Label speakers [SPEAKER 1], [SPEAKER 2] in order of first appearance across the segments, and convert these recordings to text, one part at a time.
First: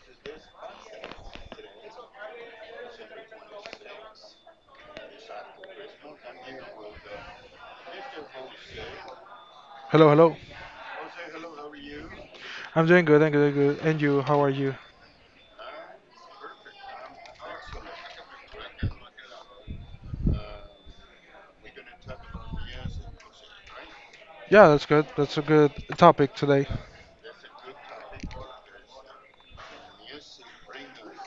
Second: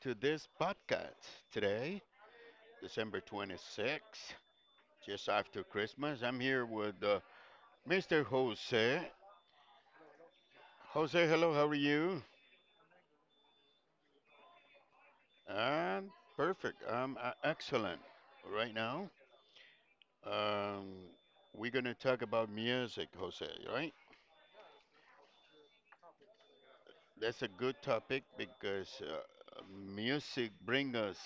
[SPEAKER 1] to this podcast. Today, December 26th, just after Christmas, I'm here with Mr. Jose.
[SPEAKER 2] Hello, hello.
[SPEAKER 1] Jose, hello, how are you?
[SPEAKER 2] I'm doing good. And you, how are you?
[SPEAKER 1] I'm perfect. I'm excellent right now. Um, we're going to talk about music, Jose, right?
[SPEAKER 2] Yeah, that's good. That's a good topic today.
[SPEAKER 1] That's a good topic because music brings us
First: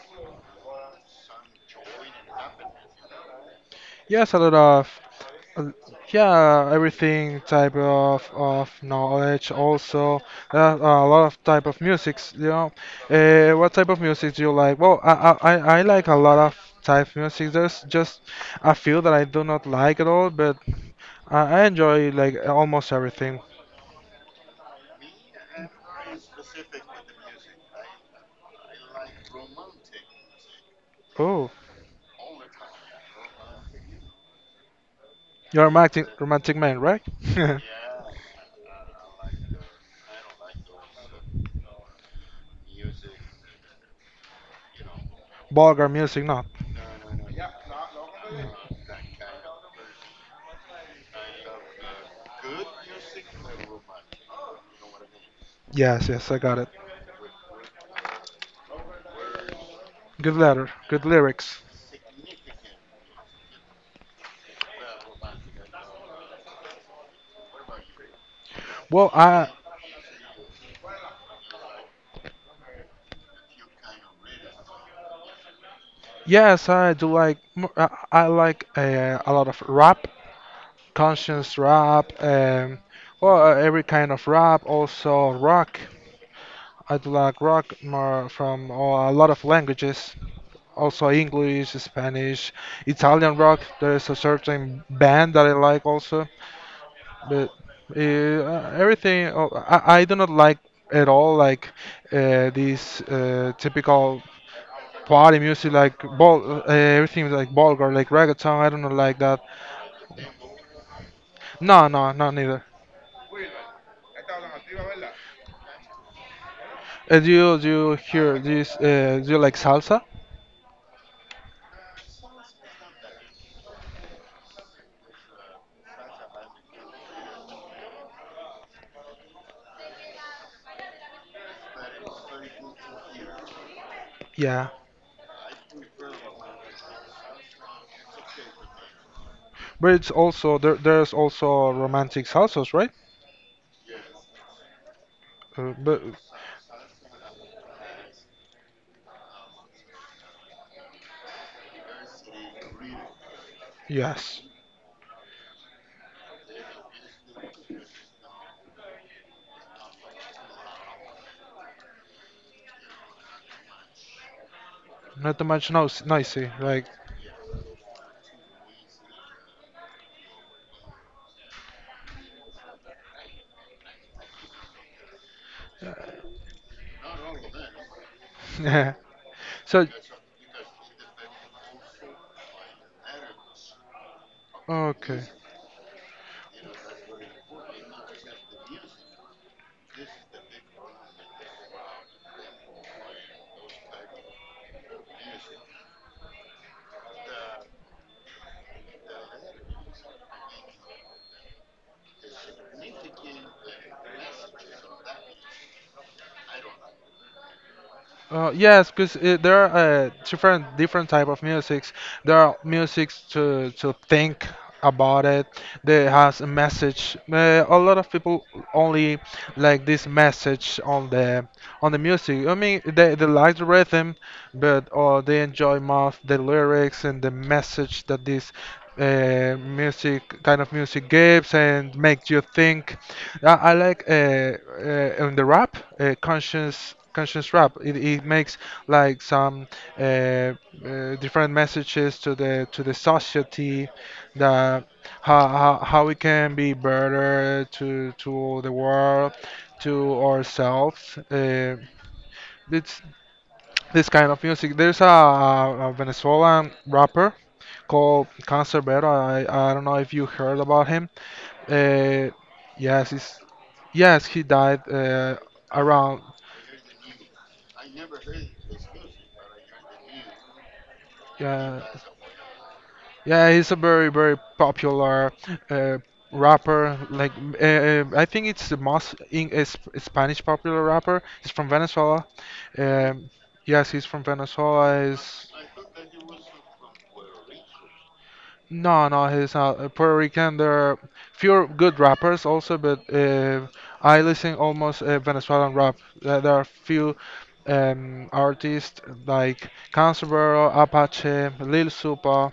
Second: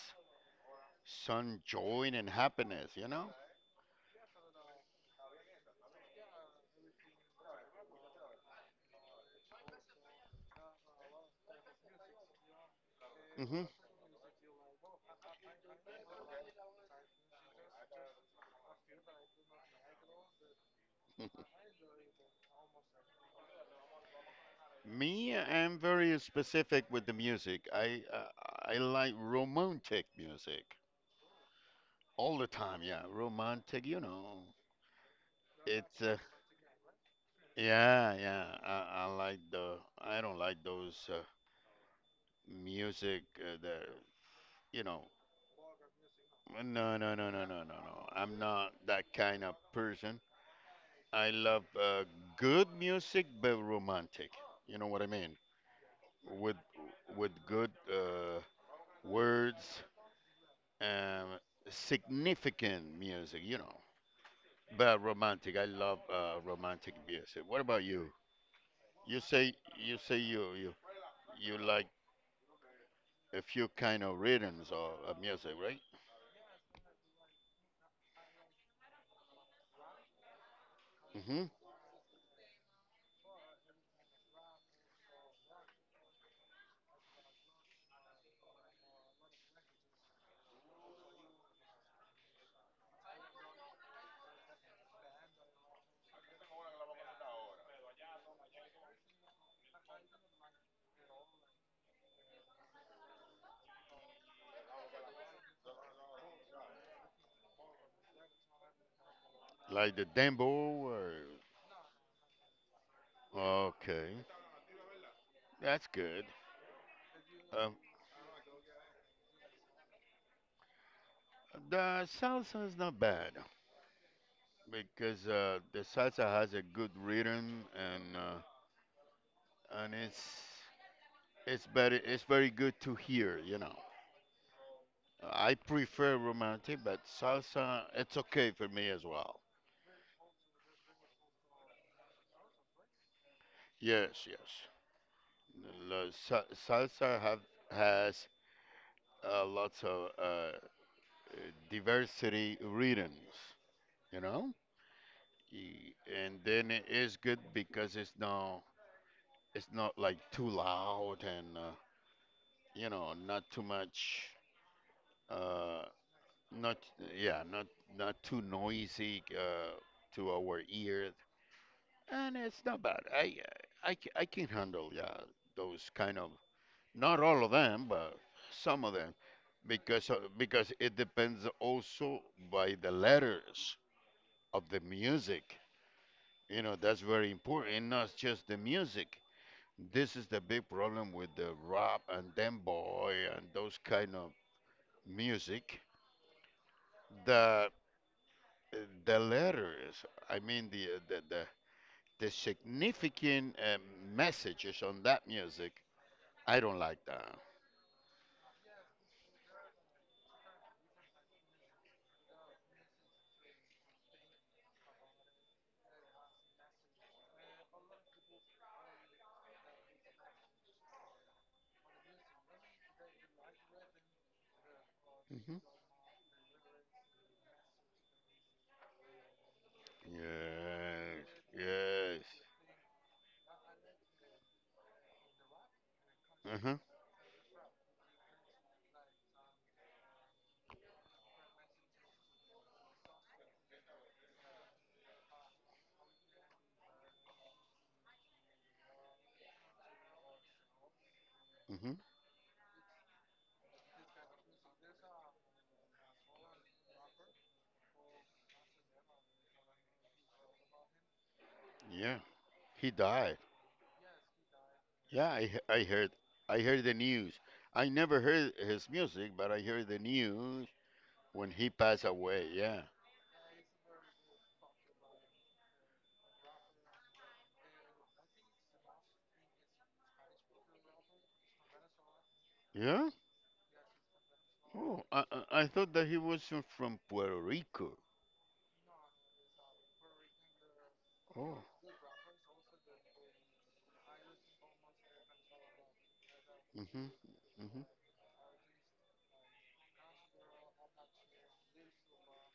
[SPEAKER 1] some joy and happiness, you know?
[SPEAKER 2] Yes, a lot of, uh, yeah, everything type of knowledge. Also, a lot of type of musics. You know,
[SPEAKER 1] Hmm.
[SPEAKER 2] what type of music do you like? Well, I like a lot of type of music. There's just a few that I do not like at all, but I enjoy like almost everything.
[SPEAKER 1] Me, I'm very specific with the music. I like romantic music
[SPEAKER 2] Oh,
[SPEAKER 1] all the time. Yeah, romantic. You know,
[SPEAKER 2] you're a
[SPEAKER 1] it's
[SPEAKER 2] romantic romantic man, right?
[SPEAKER 1] yeah, yeah. I like the. I don't like those music. The you know.
[SPEAKER 2] Vulgar music, no.
[SPEAKER 1] No, no, no, no, no, no, no. I'm not that kind of person. I love good music, but romantic. You know what I mean?
[SPEAKER 2] Yes, yes, I
[SPEAKER 1] With
[SPEAKER 2] got it.
[SPEAKER 1] with good words,
[SPEAKER 2] Good letter, good
[SPEAKER 1] um,
[SPEAKER 2] lyrics.
[SPEAKER 1] significant music. But romantic, I love romantic music. What about you?
[SPEAKER 2] Well,
[SPEAKER 1] You
[SPEAKER 2] I
[SPEAKER 1] say you say you like a few kind of rhythms or music, right?
[SPEAKER 2] yes, I like a lot of rap,
[SPEAKER 1] Hmm.
[SPEAKER 2] conscious rap, well, every kind of rap, also rock. I do like rock more from a lot of languages, also English, Spanish, Italian rock. There is a certain band that I like also. But everything, oh, I do not like at all like these typical party music like ball, everything is like vulgar, like reggaeton. I do not like that.
[SPEAKER 1] Like the dembo or,
[SPEAKER 2] No, no, not neither.
[SPEAKER 1] okay, that's good.
[SPEAKER 2] Do you do
[SPEAKER 1] Um,
[SPEAKER 2] you hear this? Do you like salsa?
[SPEAKER 1] the salsa is not bad because the salsa has a good rhythm, and and it's it's better, it's very good to hear, you know.
[SPEAKER 2] Yeah,
[SPEAKER 1] I prefer romantic, but salsa, it's okay for me as well.
[SPEAKER 2] but it's also there. There's also romantic salsas, right?
[SPEAKER 1] Yes, yes.
[SPEAKER 2] But
[SPEAKER 1] La- sa- Salsa have has lots of diversity rhythms, you
[SPEAKER 2] yes,
[SPEAKER 1] know, Y- and then it is good because it's not like too loud, and not too much
[SPEAKER 2] not too much
[SPEAKER 1] uh,
[SPEAKER 2] noise, noisy.
[SPEAKER 1] not,
[SPEAKER 2] Like
[SPEAKER 1] yeah, not too noisy to our ears. And it's not bad. I can handle, yeah, those kind of, not all of them, but some of
[SPEAKER 2] yeah
[SPEAKER 1] them,
[SPEAKER 2] so.
[SPEAKER 1] because it depends also by the letters of the
[SPEAKER 2] Okay.
[SPEAKER 1] music. You know, that's very important. And not just the music. This is the big problem with the rap and demboy and those kind of music. The the letters. I mean the significant messages on that music. I don't like that.
[SPEAKER 2] Yes, because there are different type of musics. There are musics to think about it. There has a message. A lot of people only like this message on the music. I mean, they like the rhythm, but they
[SPEAKER 1] Hmm.
[SPEAKER 2] enjoy more of the lyrics and the message that this music kind of music
[SPEAKER 1] Yes,
[SPEAKER 2] gives and
[SPEAKER 1] yes.
[SPEAKER 2] makes you think. I like in the rap
[SPEAKER 1] Uh-huh.
[SPEAKER 2] conscious rap. It makes like some uh, uh, different messages to the society that how we can be better to the world to ourselves.
[SPEAKER 1] Hmm.
[SPEAKER 2] It's this kind of music. There's a Venezuelan rapper called Cancerbero. I don't know if you heard about him.
[SPEAKER 1] Yeah,
[SPEAKER 2] Uh,
[SPEAKER 1] he
[SPEAKER 2] yes,
[SPEAKER 1] died.
[SPEAKER 2] he's, yes, he died
[SPEAKER 1] Yeah,
[SPEAKER 2] around.
[SPEAKER 1] I heard the news. I never heard his music, but I heard the news when he
[SPEAKER 2] Uh,
[SPEAKER 1] passed away. Yeah.
[SPEAKER 2] Yeah, he's a very, very popular uh, rapper. Like, I think it's the most in, Spanish popular rapper. He's from Venezuela.
[SPEAKER 1] Yeah?
[SPEAKER 2] Um, yes, he's from
[SPEAKER 1] Oh,
[SPEAKER 2] Venezuela.
[SPEAKER 1] I I
[SPEAKER 2] He's
[SPEAKER 1] I thought that he was from Puerto Rico.
[SPEAKER 2] no, no, he's not a Puerto Rican. There are
[SPEAKER 1] Oh.
[SPEAKER 2] few good rappers also, but I listen almost Venezuelan rap. There are
[SPEAKER 1] Hmm.
[SPEAKER 2] few
[SPEAKER 1] Hmm.
[SPEAKER 2] artists like Canserbero, Apache, Lil Supa.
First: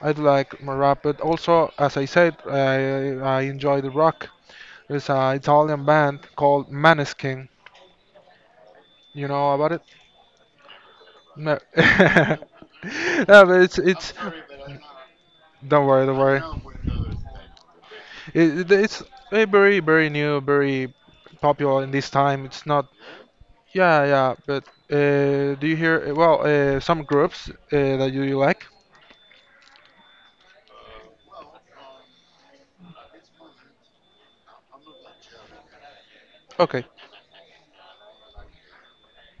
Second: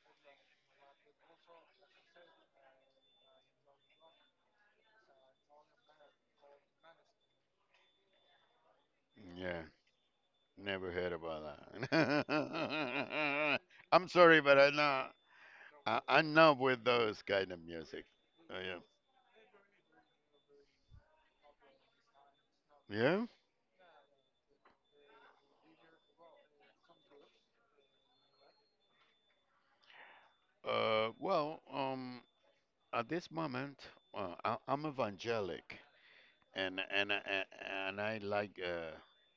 [SPEAKER 2] I'd like more rap, but also, as I said, I enjoy the rock. There's an Italian band called Maneskin. You know
[SPEAKER 1] Yeah,
[SPEAKER 2] about it?
[SPEAKER 1] never heard
[SPEAKER 2] No.
[SPEAKER 1] about that.
[SPEAKER 2] no, but it's
[SPEAKER 1] I'm
[SPEAKER 2] it's.
[SPEAKER 1] sorry, but
[SPEAKER 2] Don't worry, don't
[SPEAKER 1] I'm not with
[SPEAKER 2] worry.
[SPEAKER 1] those kind of music. Oh,
[SPEAKER 2] It, it-
[SPEAKER 1] yeah.
[SPEAKER 2] it's a very new, very popular in this time. It's not.
[SPEAKER 1] Yeah.
[SPEAKER 2] Yeah, yeah. But do you hear? Well, some groups that you like.
[SPEAKER 1] Well, at this moment, I'm evangelic, and
[SPEAKER 2] Okay,
[SPEAKER 1] and and, and I like uh,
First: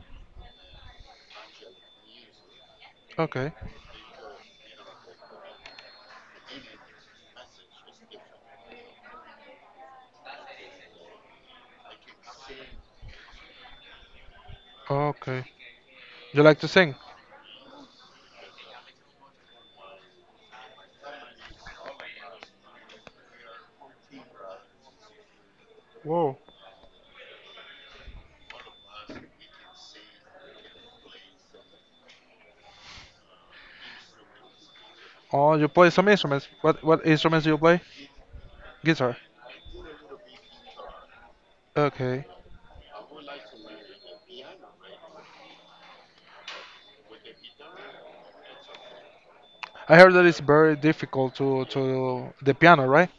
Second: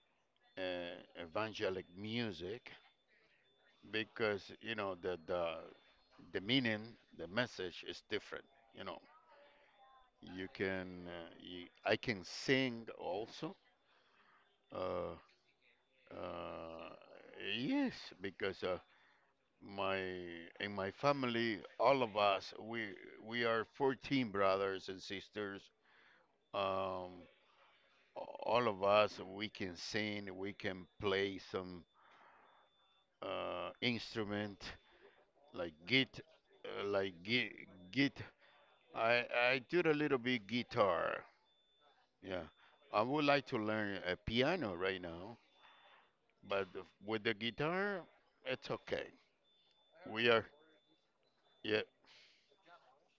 [SPEAKER 1] uh, evangelic music
[SPEAKER 2] okay,
[SPEAKER 1] because you know the meaning, the message is different. You know, you can I can sing also. Uh,
[SPEAKER 2] okay. You like to
[SPEAKER 1] uh,
[SPEAKER 2] sing?
[SPEAKER 1] yes, because my in my family, all of us we are 14 brothers and sisters.
[SPEAKER 2] Whoa.
[SPEAKER 1] um, all of us we can sing, we can play some instrument,
[SPEAKER 2] Oh, you
[SPEAKER 1] like
[SPEAKER 2] play some
[SPEAKER 1] git
[SPEAKER 2] instruments. What what
[SPEAKER 1] like
[SPEAKER 2] instruments do
[SPEAKER 1] git,
[SPEAKER 2] you play?
[SPEAKER 1] git
[SPEAKER 2] Guitar.
[SPEAKER 1] I, I do a little bit guitar.
[SPEAKER 2] Okay.
[SPEAKER 1] Yeah. I would like to learn a piano right now, but with the guitar it's okay.
[SPEAKER 2] I heard that
[SPEAKER 1] we
[SPEAKER 2] it's
[SPEAKER 1] are
[SPEAKER 2] very difficult to
[SPEAKER 1] Yeah,
[SPEAKER 2] to the piano, right?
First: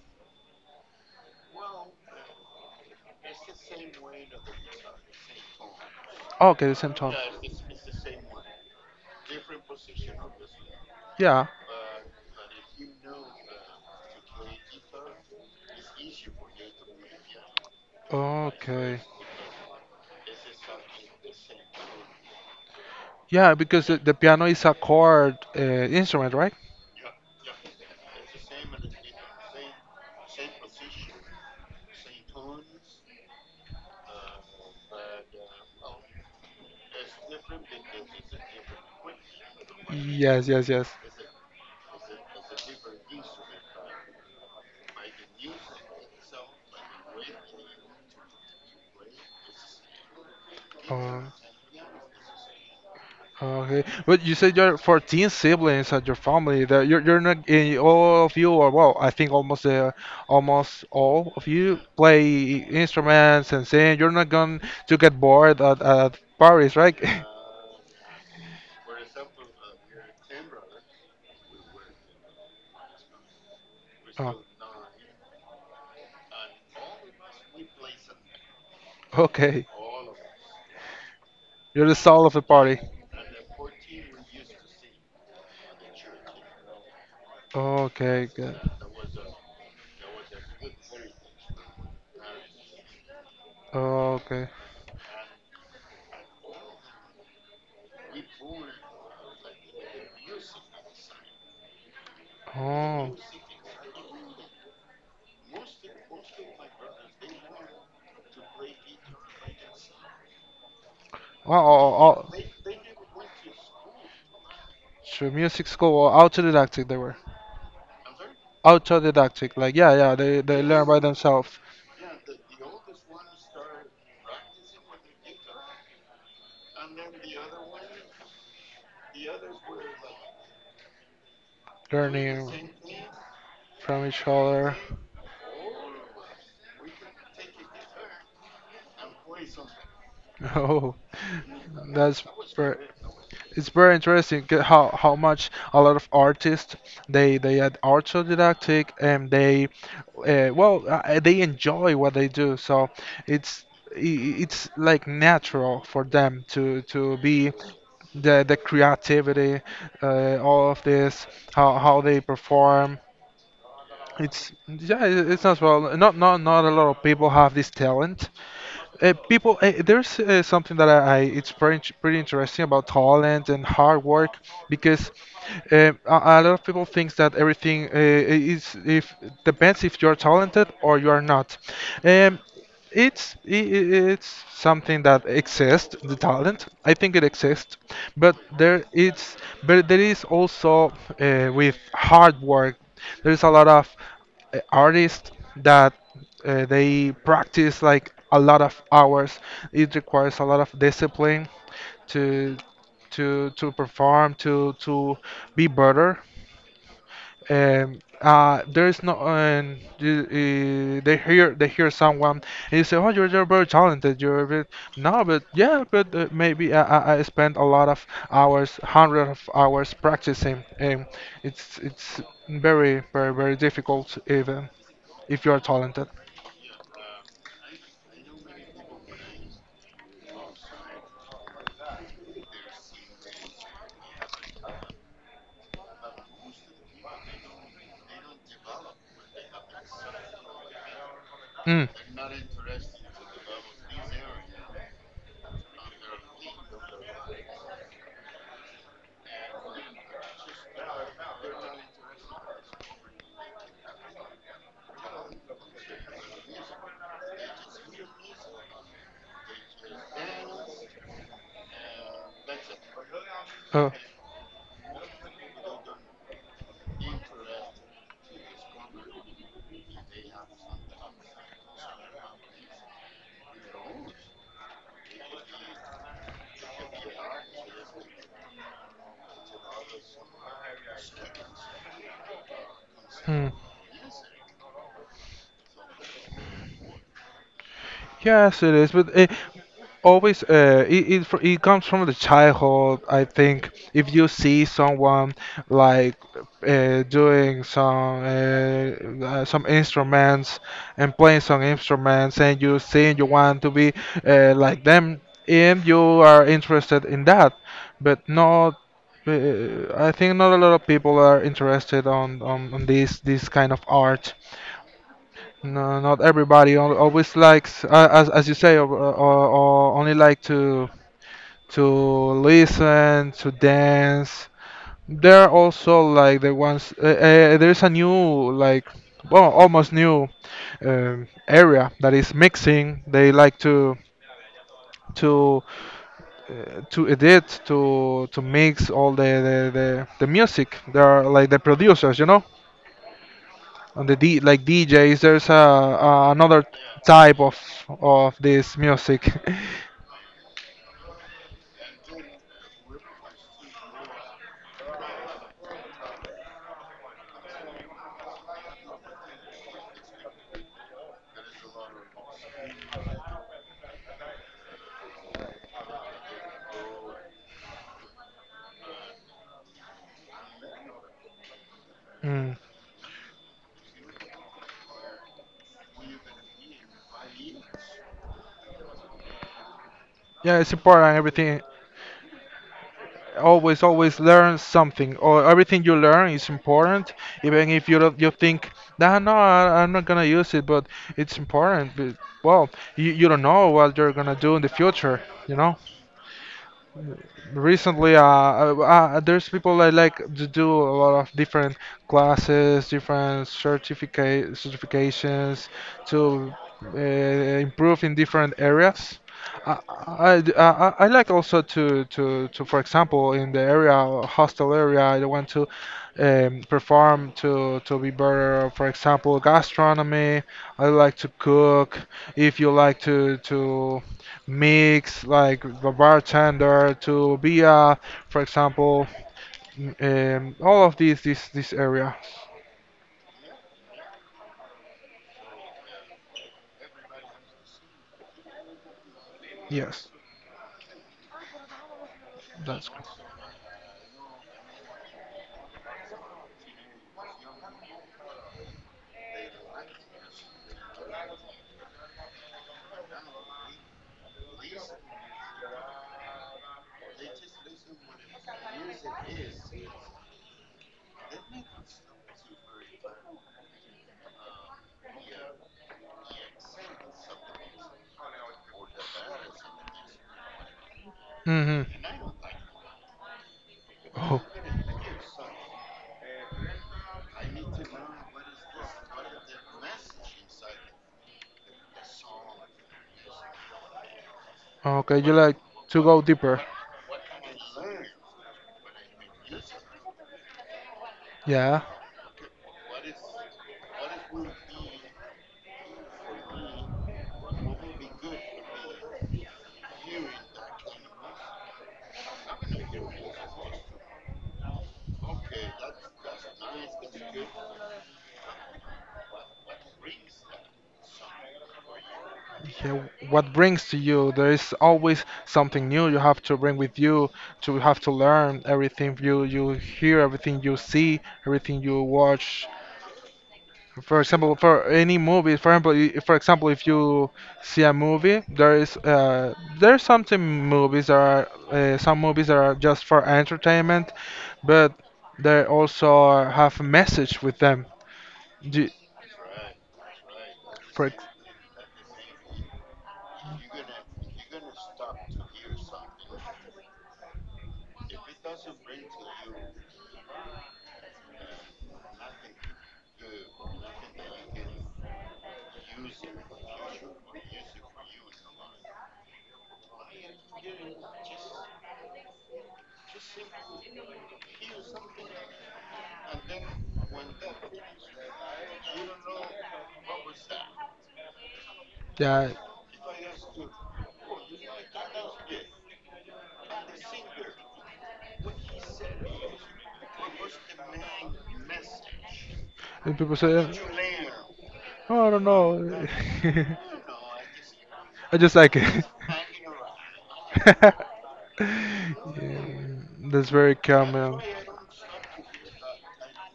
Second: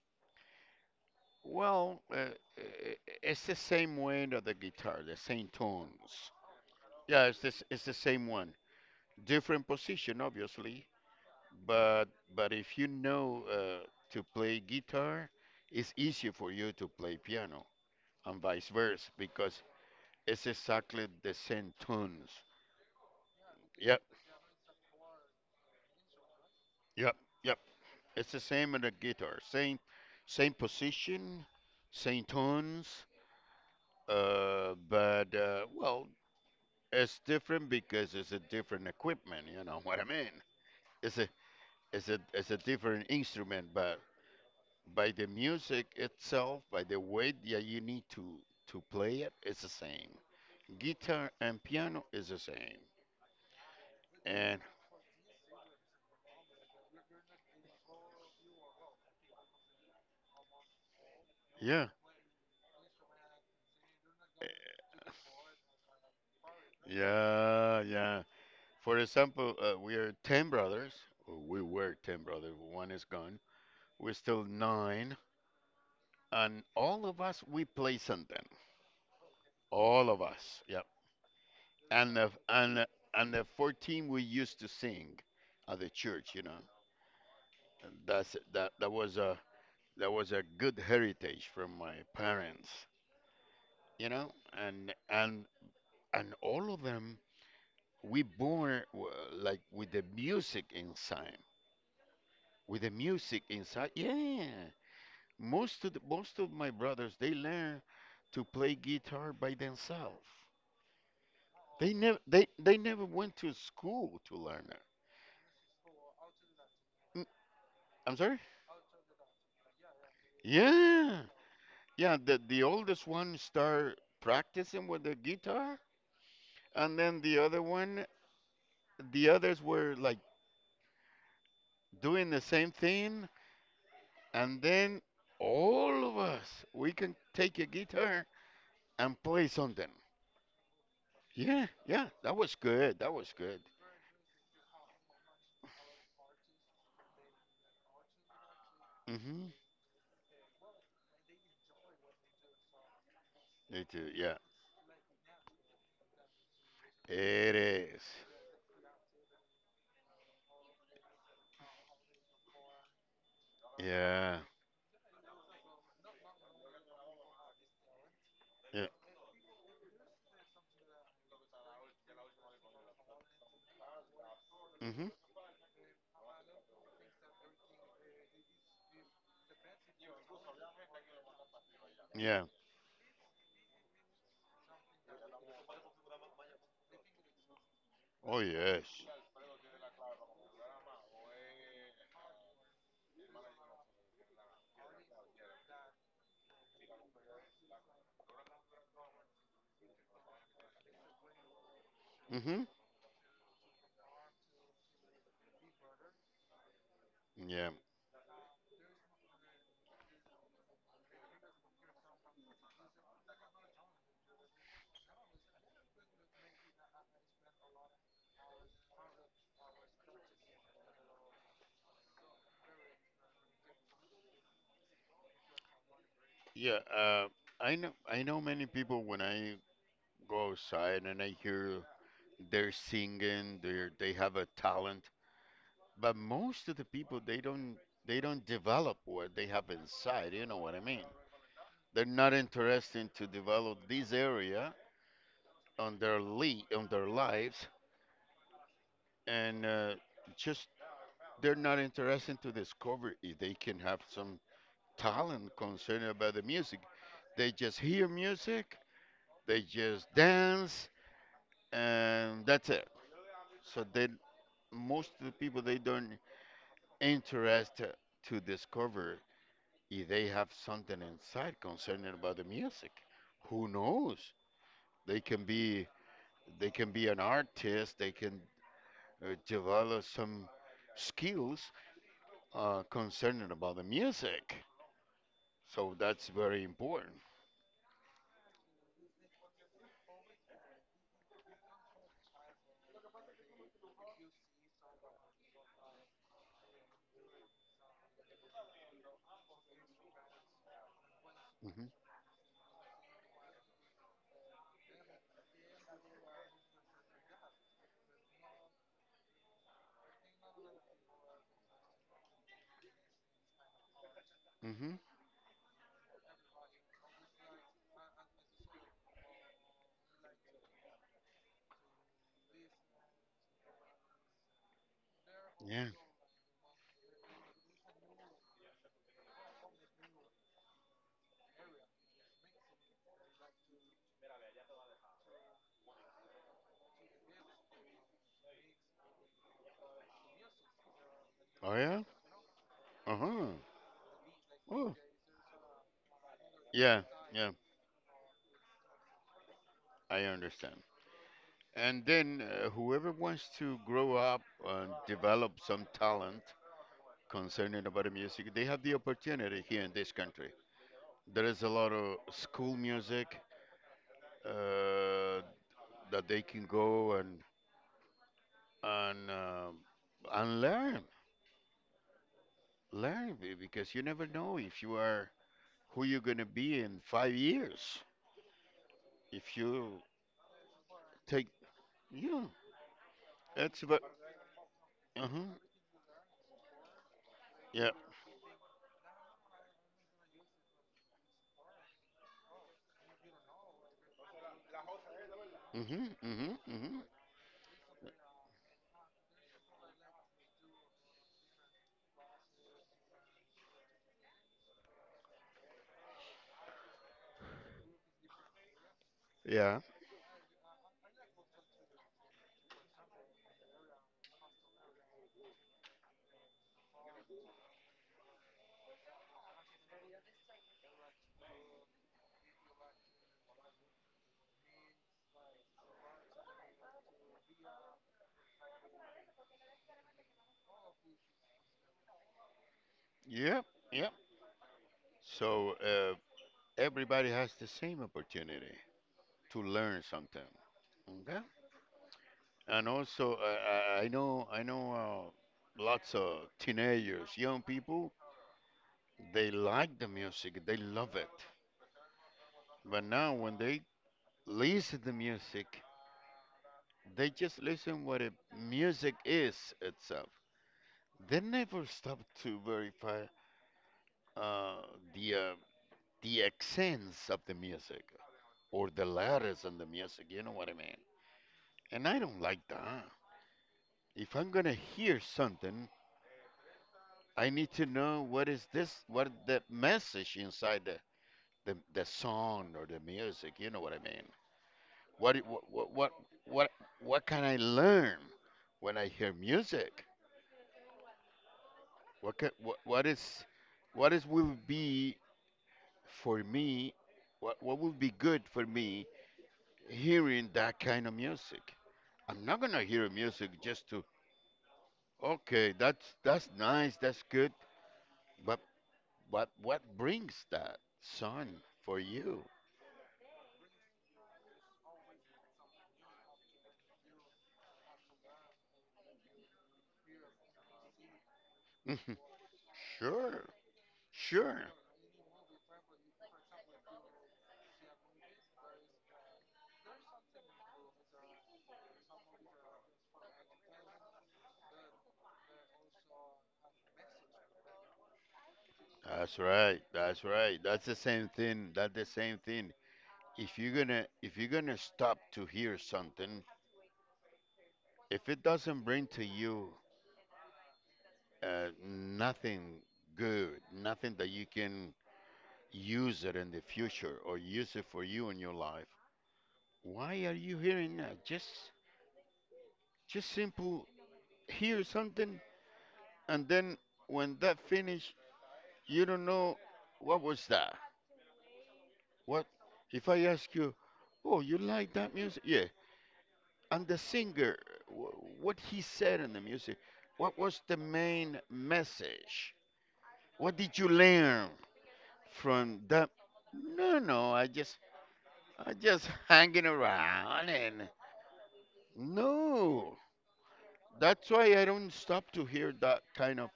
[SPEAKER 1] well, it's the same way of the guitar, the same tones.
[SPEAKER 2] Oh, okay, the same tone.
[SPEAKER 1] Yeah, it's the same one, different position, obviously.
[SPEAKER 2] Yeah.
[SPEAKER 1] But but if you know to play guitar, it's easier for you to play piano and vice
[SPEAKER 2] Okay.
[SPEAKER 1] versa, because it's exactly the same tunes.
[SPEAKER 2] Yeah, because the,
[SPEAKER 1] Yep,
[SPEAKER 2] the piano is a chord instrument, right?
[SPEAKER 1] yep, yep. It's the same in the guitar, same position, same tunes. But well, it's different because it's a different equipment. You know what I mean?
[SPEAKER 2] Yes, yes, yes.
[SPEAKER 1] It's a it's a different instrument, but by the music itself, by the way that you need to play it, it's the same.
[SPEAKER 2] Oh.
[SPEAKER 1] Guitar and piano is the same.
[SPEAKER 2] Okay, but you said
[SPEAKER 1] And
[SPEAKER 2] you're 14 siblings and your family. That you're not eh, all of you, or well, I think almost almost all of you
[SPEAKER 1] yeah,
[SPEAKER 2] play instruments and sing. You're not going to get bored at parties, right?
[SPEAKER 1] yeah, yeah. For example, we are 10 brothers. Or we were 10 brothers. One is gone. We're
[SPEAKER 2] Oh,
[SPEAKER 1] still nine, and all of us we play something.
[SPEAKER 2] okay,
[SPEAKER 1] All of us. Yep.
[SPEAKER 2] you're the
[SPEAKER 1] And
[SPEAKER 2] soul
[SPEAKER 1] the
[SPEAKER 2] of the
[SPEAKER 1] and
[SPEAKER 2] party.
[SPEAKER 1] the- and the 14 we used to sing at the church. You know, and
[SPEAKER 2] Okay,
[SPEAKER 1] that's it.
[SPEAKER 2] good.
[SPEAKER 1] That was a good heritage from my parents, you know,
[SPEAKER 2] Okay.
[SPEAKER 1] and all of them we born like with the music inside, with the
[SPEAKER 2] Oh,
[SPEAKER 1] music inside. Yeah, most of my brothers they learn to play guitar by themselves.
[SPEAKER 2] oh,
[SPEAKER 1] They never
[SPEAKER 2] oh, oh.
[SPEAKER 1] they they never went to school to learn it.
[SPEAKER 2] Sure, music school, autodidactic they were.
[SPEAKER 1] Mm, I'm sorry?
[SPEAKER 2] Autodidactic, like yeah, yeah, they learn by
[SPEAKER 1] Yeah.
[SPEAKER 2] themselves.
[SPEAKER 1] Yeah, the oldest one start practicing with the guitar, and then the others were like doing the same
[SPEAKER 2] Learning
[SPEAKER 1] thing,
[SPEAKER 2] from each
[SPEAKER 1] and
[SPEAKER 2] other.
[SPEAKER 1] then all of us we can take a guitar and play something.
[SPEAKER 2] Oh,
[SPEAKER 1] Yeah, yeah,
[SPEAKER 2] that's
[SPEAKER 1] that was
[SPEAKER 2] ver-
[SPEAKER 1] good, that was good.
[SPEAKER 2] it's very interesting how much a lot of artists they are autodidactic and
[SPEAKER 1] Hmm.
[SPEAKER 2] they well they enjoy what they do. So it's
[SPEAKER 1] Yeah.
[SPEAKER 2] it's like natural for them to
[SPEAKER 1] It
[SPEAKER 2] be
[SPEAKER 1] is.
[SPEAKER 2] the creativity, all of this, how they perform.
[SPEAKER 1] Yeah,
[SPEAKER 2] It's yeah, it's not well. Not a lot of people have this talent.
[SPEAKER 1] yeah.
[SPEAKER 2] People, there's something that I it's pretty, pretty interesting about talent and hard work because
[SPEAKER 1] Hmm.
[SPEAKER 2] a lot of people thinks that everything is if depends if you're talented or you are not. Um,
[SPEAKER 1] Yeah.
[SPEAKER 2] it's it's something that exists, the talent. I think it exists, but
[SPEAKER 1] Oh,
[SPEAKER 2] there
[SPEAKER 1] yes.
[SPEAKER 2] it's but there is also with hard work. There is a lot of artists that they practice like a lot of hours. It requires a lot of discipline
[SPEAKER 1] Hmm.
[SPEAKER 2] to to perform to be better.
[SPEAKER 1] Yeah,
[SPEAKER 2] And there is no and you, they hear someone and you say, oh, you're very talented. You're a bit no, but yeah, but maybe I spent a lot of hours, hundred of hours practicing, and it's very difficult even if you are talented.
[SPEAKER 1] yeah. I know many people when I go outside and I hear they're singing, they have a talent. But most of the people they don't develop what they have inside, you know what I mean?
[SPEAKER 2] Mm.
[SPEAKER 1] They're not interested to develop this area on their lives, and just they're not interested to discover if they can have some talent concerning about the music. They just hear music, they just dance, and that's it. So
[SPEAKER 2] Oh.
[SPEAKER 1] they Most of the people they don't interest to discover if they have something inside concerning about the music. Who knows? They can be they can be an artist. They can develop some skills concerning
[SPEAKER 2] Hmm.
[SPEAKER 1] about the music. So that's very important.
[SPEAKER 2] Yes, it is, but it always it it comes from the childhood. I think if you see someone like doing some instruments and playing some
[SPEAKER 1] Hmm.
[SPEAKER 2] instruments, and you think you want to be like them, and you are interested in that, but not. I think not a lot of people are interested on this this kind of art.
[SPEAKER 1] Hmm.
[SPEAKER 2] No, not everybody always likes, as you say, or only like to listen, to dance. There are
[SPEAKER 1] Yeah.
[SPEAKER 2] also like the ones. There's a new like, well, almost new area that is mixing. They like to to edit, to mix all the music. They are like the
[SPEAKER 1] Oh, yeah.
[SPEAKER 2] producers, you know.
[SPEAKER 1] Uh huh.
[SPEAKER 2] On the D, like
[SPEAKER 1] Oh,
[SPEAKER 2] DJs, there's a another
[SPEAKER 1] yeah.
[SPEAKER 2] type
[SPEAKER 1] Yeah.
[SPEAKER 2] of this music.
[SPEAKER 1] I understand. And then whoever wants to grow up and develop some talent concerning about the music, they have the opportunity here in this country. There is a lot of school music uh, that they can go and um and
[SPEAKER 2] Mm.
[SPEAKER 1] because you never know if you are who you're gonna be in 5 years. If you
[SPEAKER 2] Yeah, it's important.
[SPEAKER 1] take,
[SPEAKER 2] Everything
[SPEAKER 1] yeah, that's
[SPEAKER 2] always
[SPEAKER 1] about,
[SPEAKER 2] always learn something, or
[SPEAKER 1] uh-huh,
[SPEAKER 2] everything you learn is important, even if
[SPEAKER 1] yeah,
[SPEAKER 2] you don't, you think, nah, no, I'm not gonna use it, but it's important. But, well, you don't know what you're gonna do in the future, you know.
[SPEAKER 1] mm-hmm, mm-hmm, mm-hmm,
[SPEAKER 2] Recently there's people that like to do a lot of different classes different certificate certifications to improve in different areas.
[SPEAKER 1] yeah,
[SPEAKER 2] I, I, d- I like also to, for example, in the area, hostel area, I want to perform to be better. For example, gastronomy, I like to cook. If you like to mix like the bartender to be a, for example, all of these this area.
[SPEAKER 1] yeah, yeah. So everybody has the same opportunity to learn
[SPEAKER 2] Yes,
[SPEAKER 1] something. And And
[SPEAKER 2] that's good.
[SPEAKER 1] also, I know, lots of teenagers, young people, they like the music, they love it. But now, when they listen to music, they just listen music is itself. They never stop to verify uh, the uh, the accents of the music or the letters in the music. You know what I mean?
[SPEAKER 2] Hmm.
[SPEAKER 1] And I don't like that. If
[SPEAKER 2] Oh,
[SPEAKER 1] I'm gonna hear something, I need to know what is this, what the message inside the song or the music. You know what I mean?
[SPEAKER 2] okay.
[SPEAKER 1] What,
[SPEAKER 2] You
[SPEAKER 1] it-
[SPEAKER 2] like to go deeper.
[SPEAKER 1] what, what can I learn when I hear music?
[SPEAKER 2] Yeah.
[SPEAKER 1] What, can, what is, What is will be for me? What will be good for me hearing that kind of music? I'm not gonna hear music just to, okay, that's nice, that's good, but but what brings that song for you?
[SPEAKER 2] Yeah. What brings to you? There is always something new you have to bring with you. To have to learn everything you hear, everything you see, everything you watch.
[SPEAKER 1] Sure,
[SPEAKER 2] For example,
[SPEAKER 1] sure.
[SPEAKER 2] for any movie, for example, for example, if you see a movie, there is there's something movies that are some movies that are just for entertainment, but they also have a message with them. Do,
[SPEAKER 1] That's right. That's right. That's the
[SPEAKER 2] for ex-
[SPEAKER 1] same thing. That's the same thing. If you're gonna stop to hear something, if it doesn't bring to you nothing good, nothing that you can use it in the future or use it for you in your life, why are you hearing that? Just simple hear something, and then when that finish, you don't know what was that. What
[SPEAKER 2] yeah,
[SPEAKER 1] if I ask you, oh, you like that music? Yeah. And the singer, what he said in the music, what was the main message?
[SPEAKER 2] and people
[SPEAKER 1] What
[SPEAKER 2] say,
[SPEAKER 1] did you learn
[SPEAKER 2] oh, I don't
[SPEAKER 1] from
[SPEAKER 2] know,
[SPEAKER 1] that? No, no,
[SPEAKER 2] I just
[SPEAKER 1] I
[SPEAKER 2] like it.
[SPEAKER 1] just hanging around and
[SPEAKER 2] Yeah,
[SPEAKER 1] no.
[SPEAKER 2] that's very
[SPEAKER 1] That's
[SPEAKER 2] common.
[SPEAKER 1] why I don't stop to hear that kind of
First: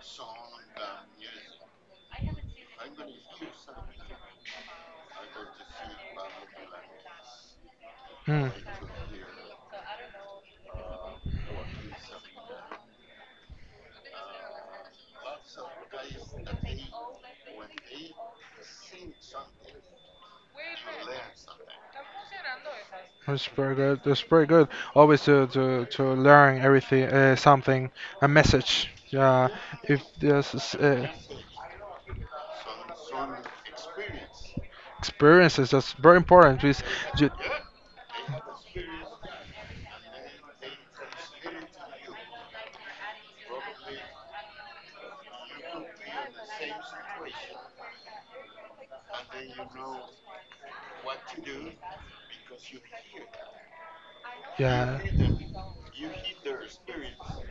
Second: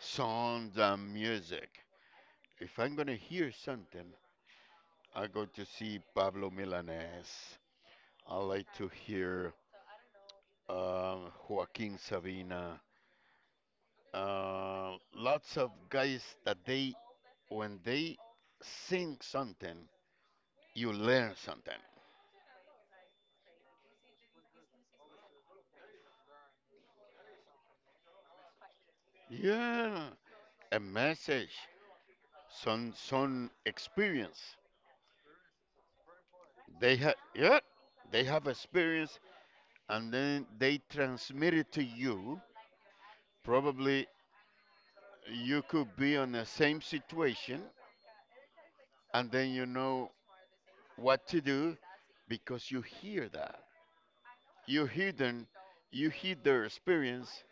[SPEAKER 1] songs and music. If I'm gonna hear something, I go to see Pablo Milanés. I
[SPEAKER 2] Hmm.
[SPEAKER 1] like to hear Joaquin Sabina, lots of guys that they when they sing something, you learn something.
[SPEAKER 2] That's pretty good. That's pretty good. Always to learn everything, something, a message. Yeah, if
[SPEAKER 1] Yeah,
[SPEAKER 2] there's
[SPEAKER 1] a message, some experience.
[SPEAKER 2] experiences, that's very important.
[SPEAKER 1] They have
[SPEAKER 2] Ju-
[SPEAKER 1] Yeah, they have experience, and then they transmit it to you. Probably you could be on the same situation, and then you know what to do because you hear that. You
[SPEAKER 2] yeah,
[SPEAKER 1] hear them, you hear their experience,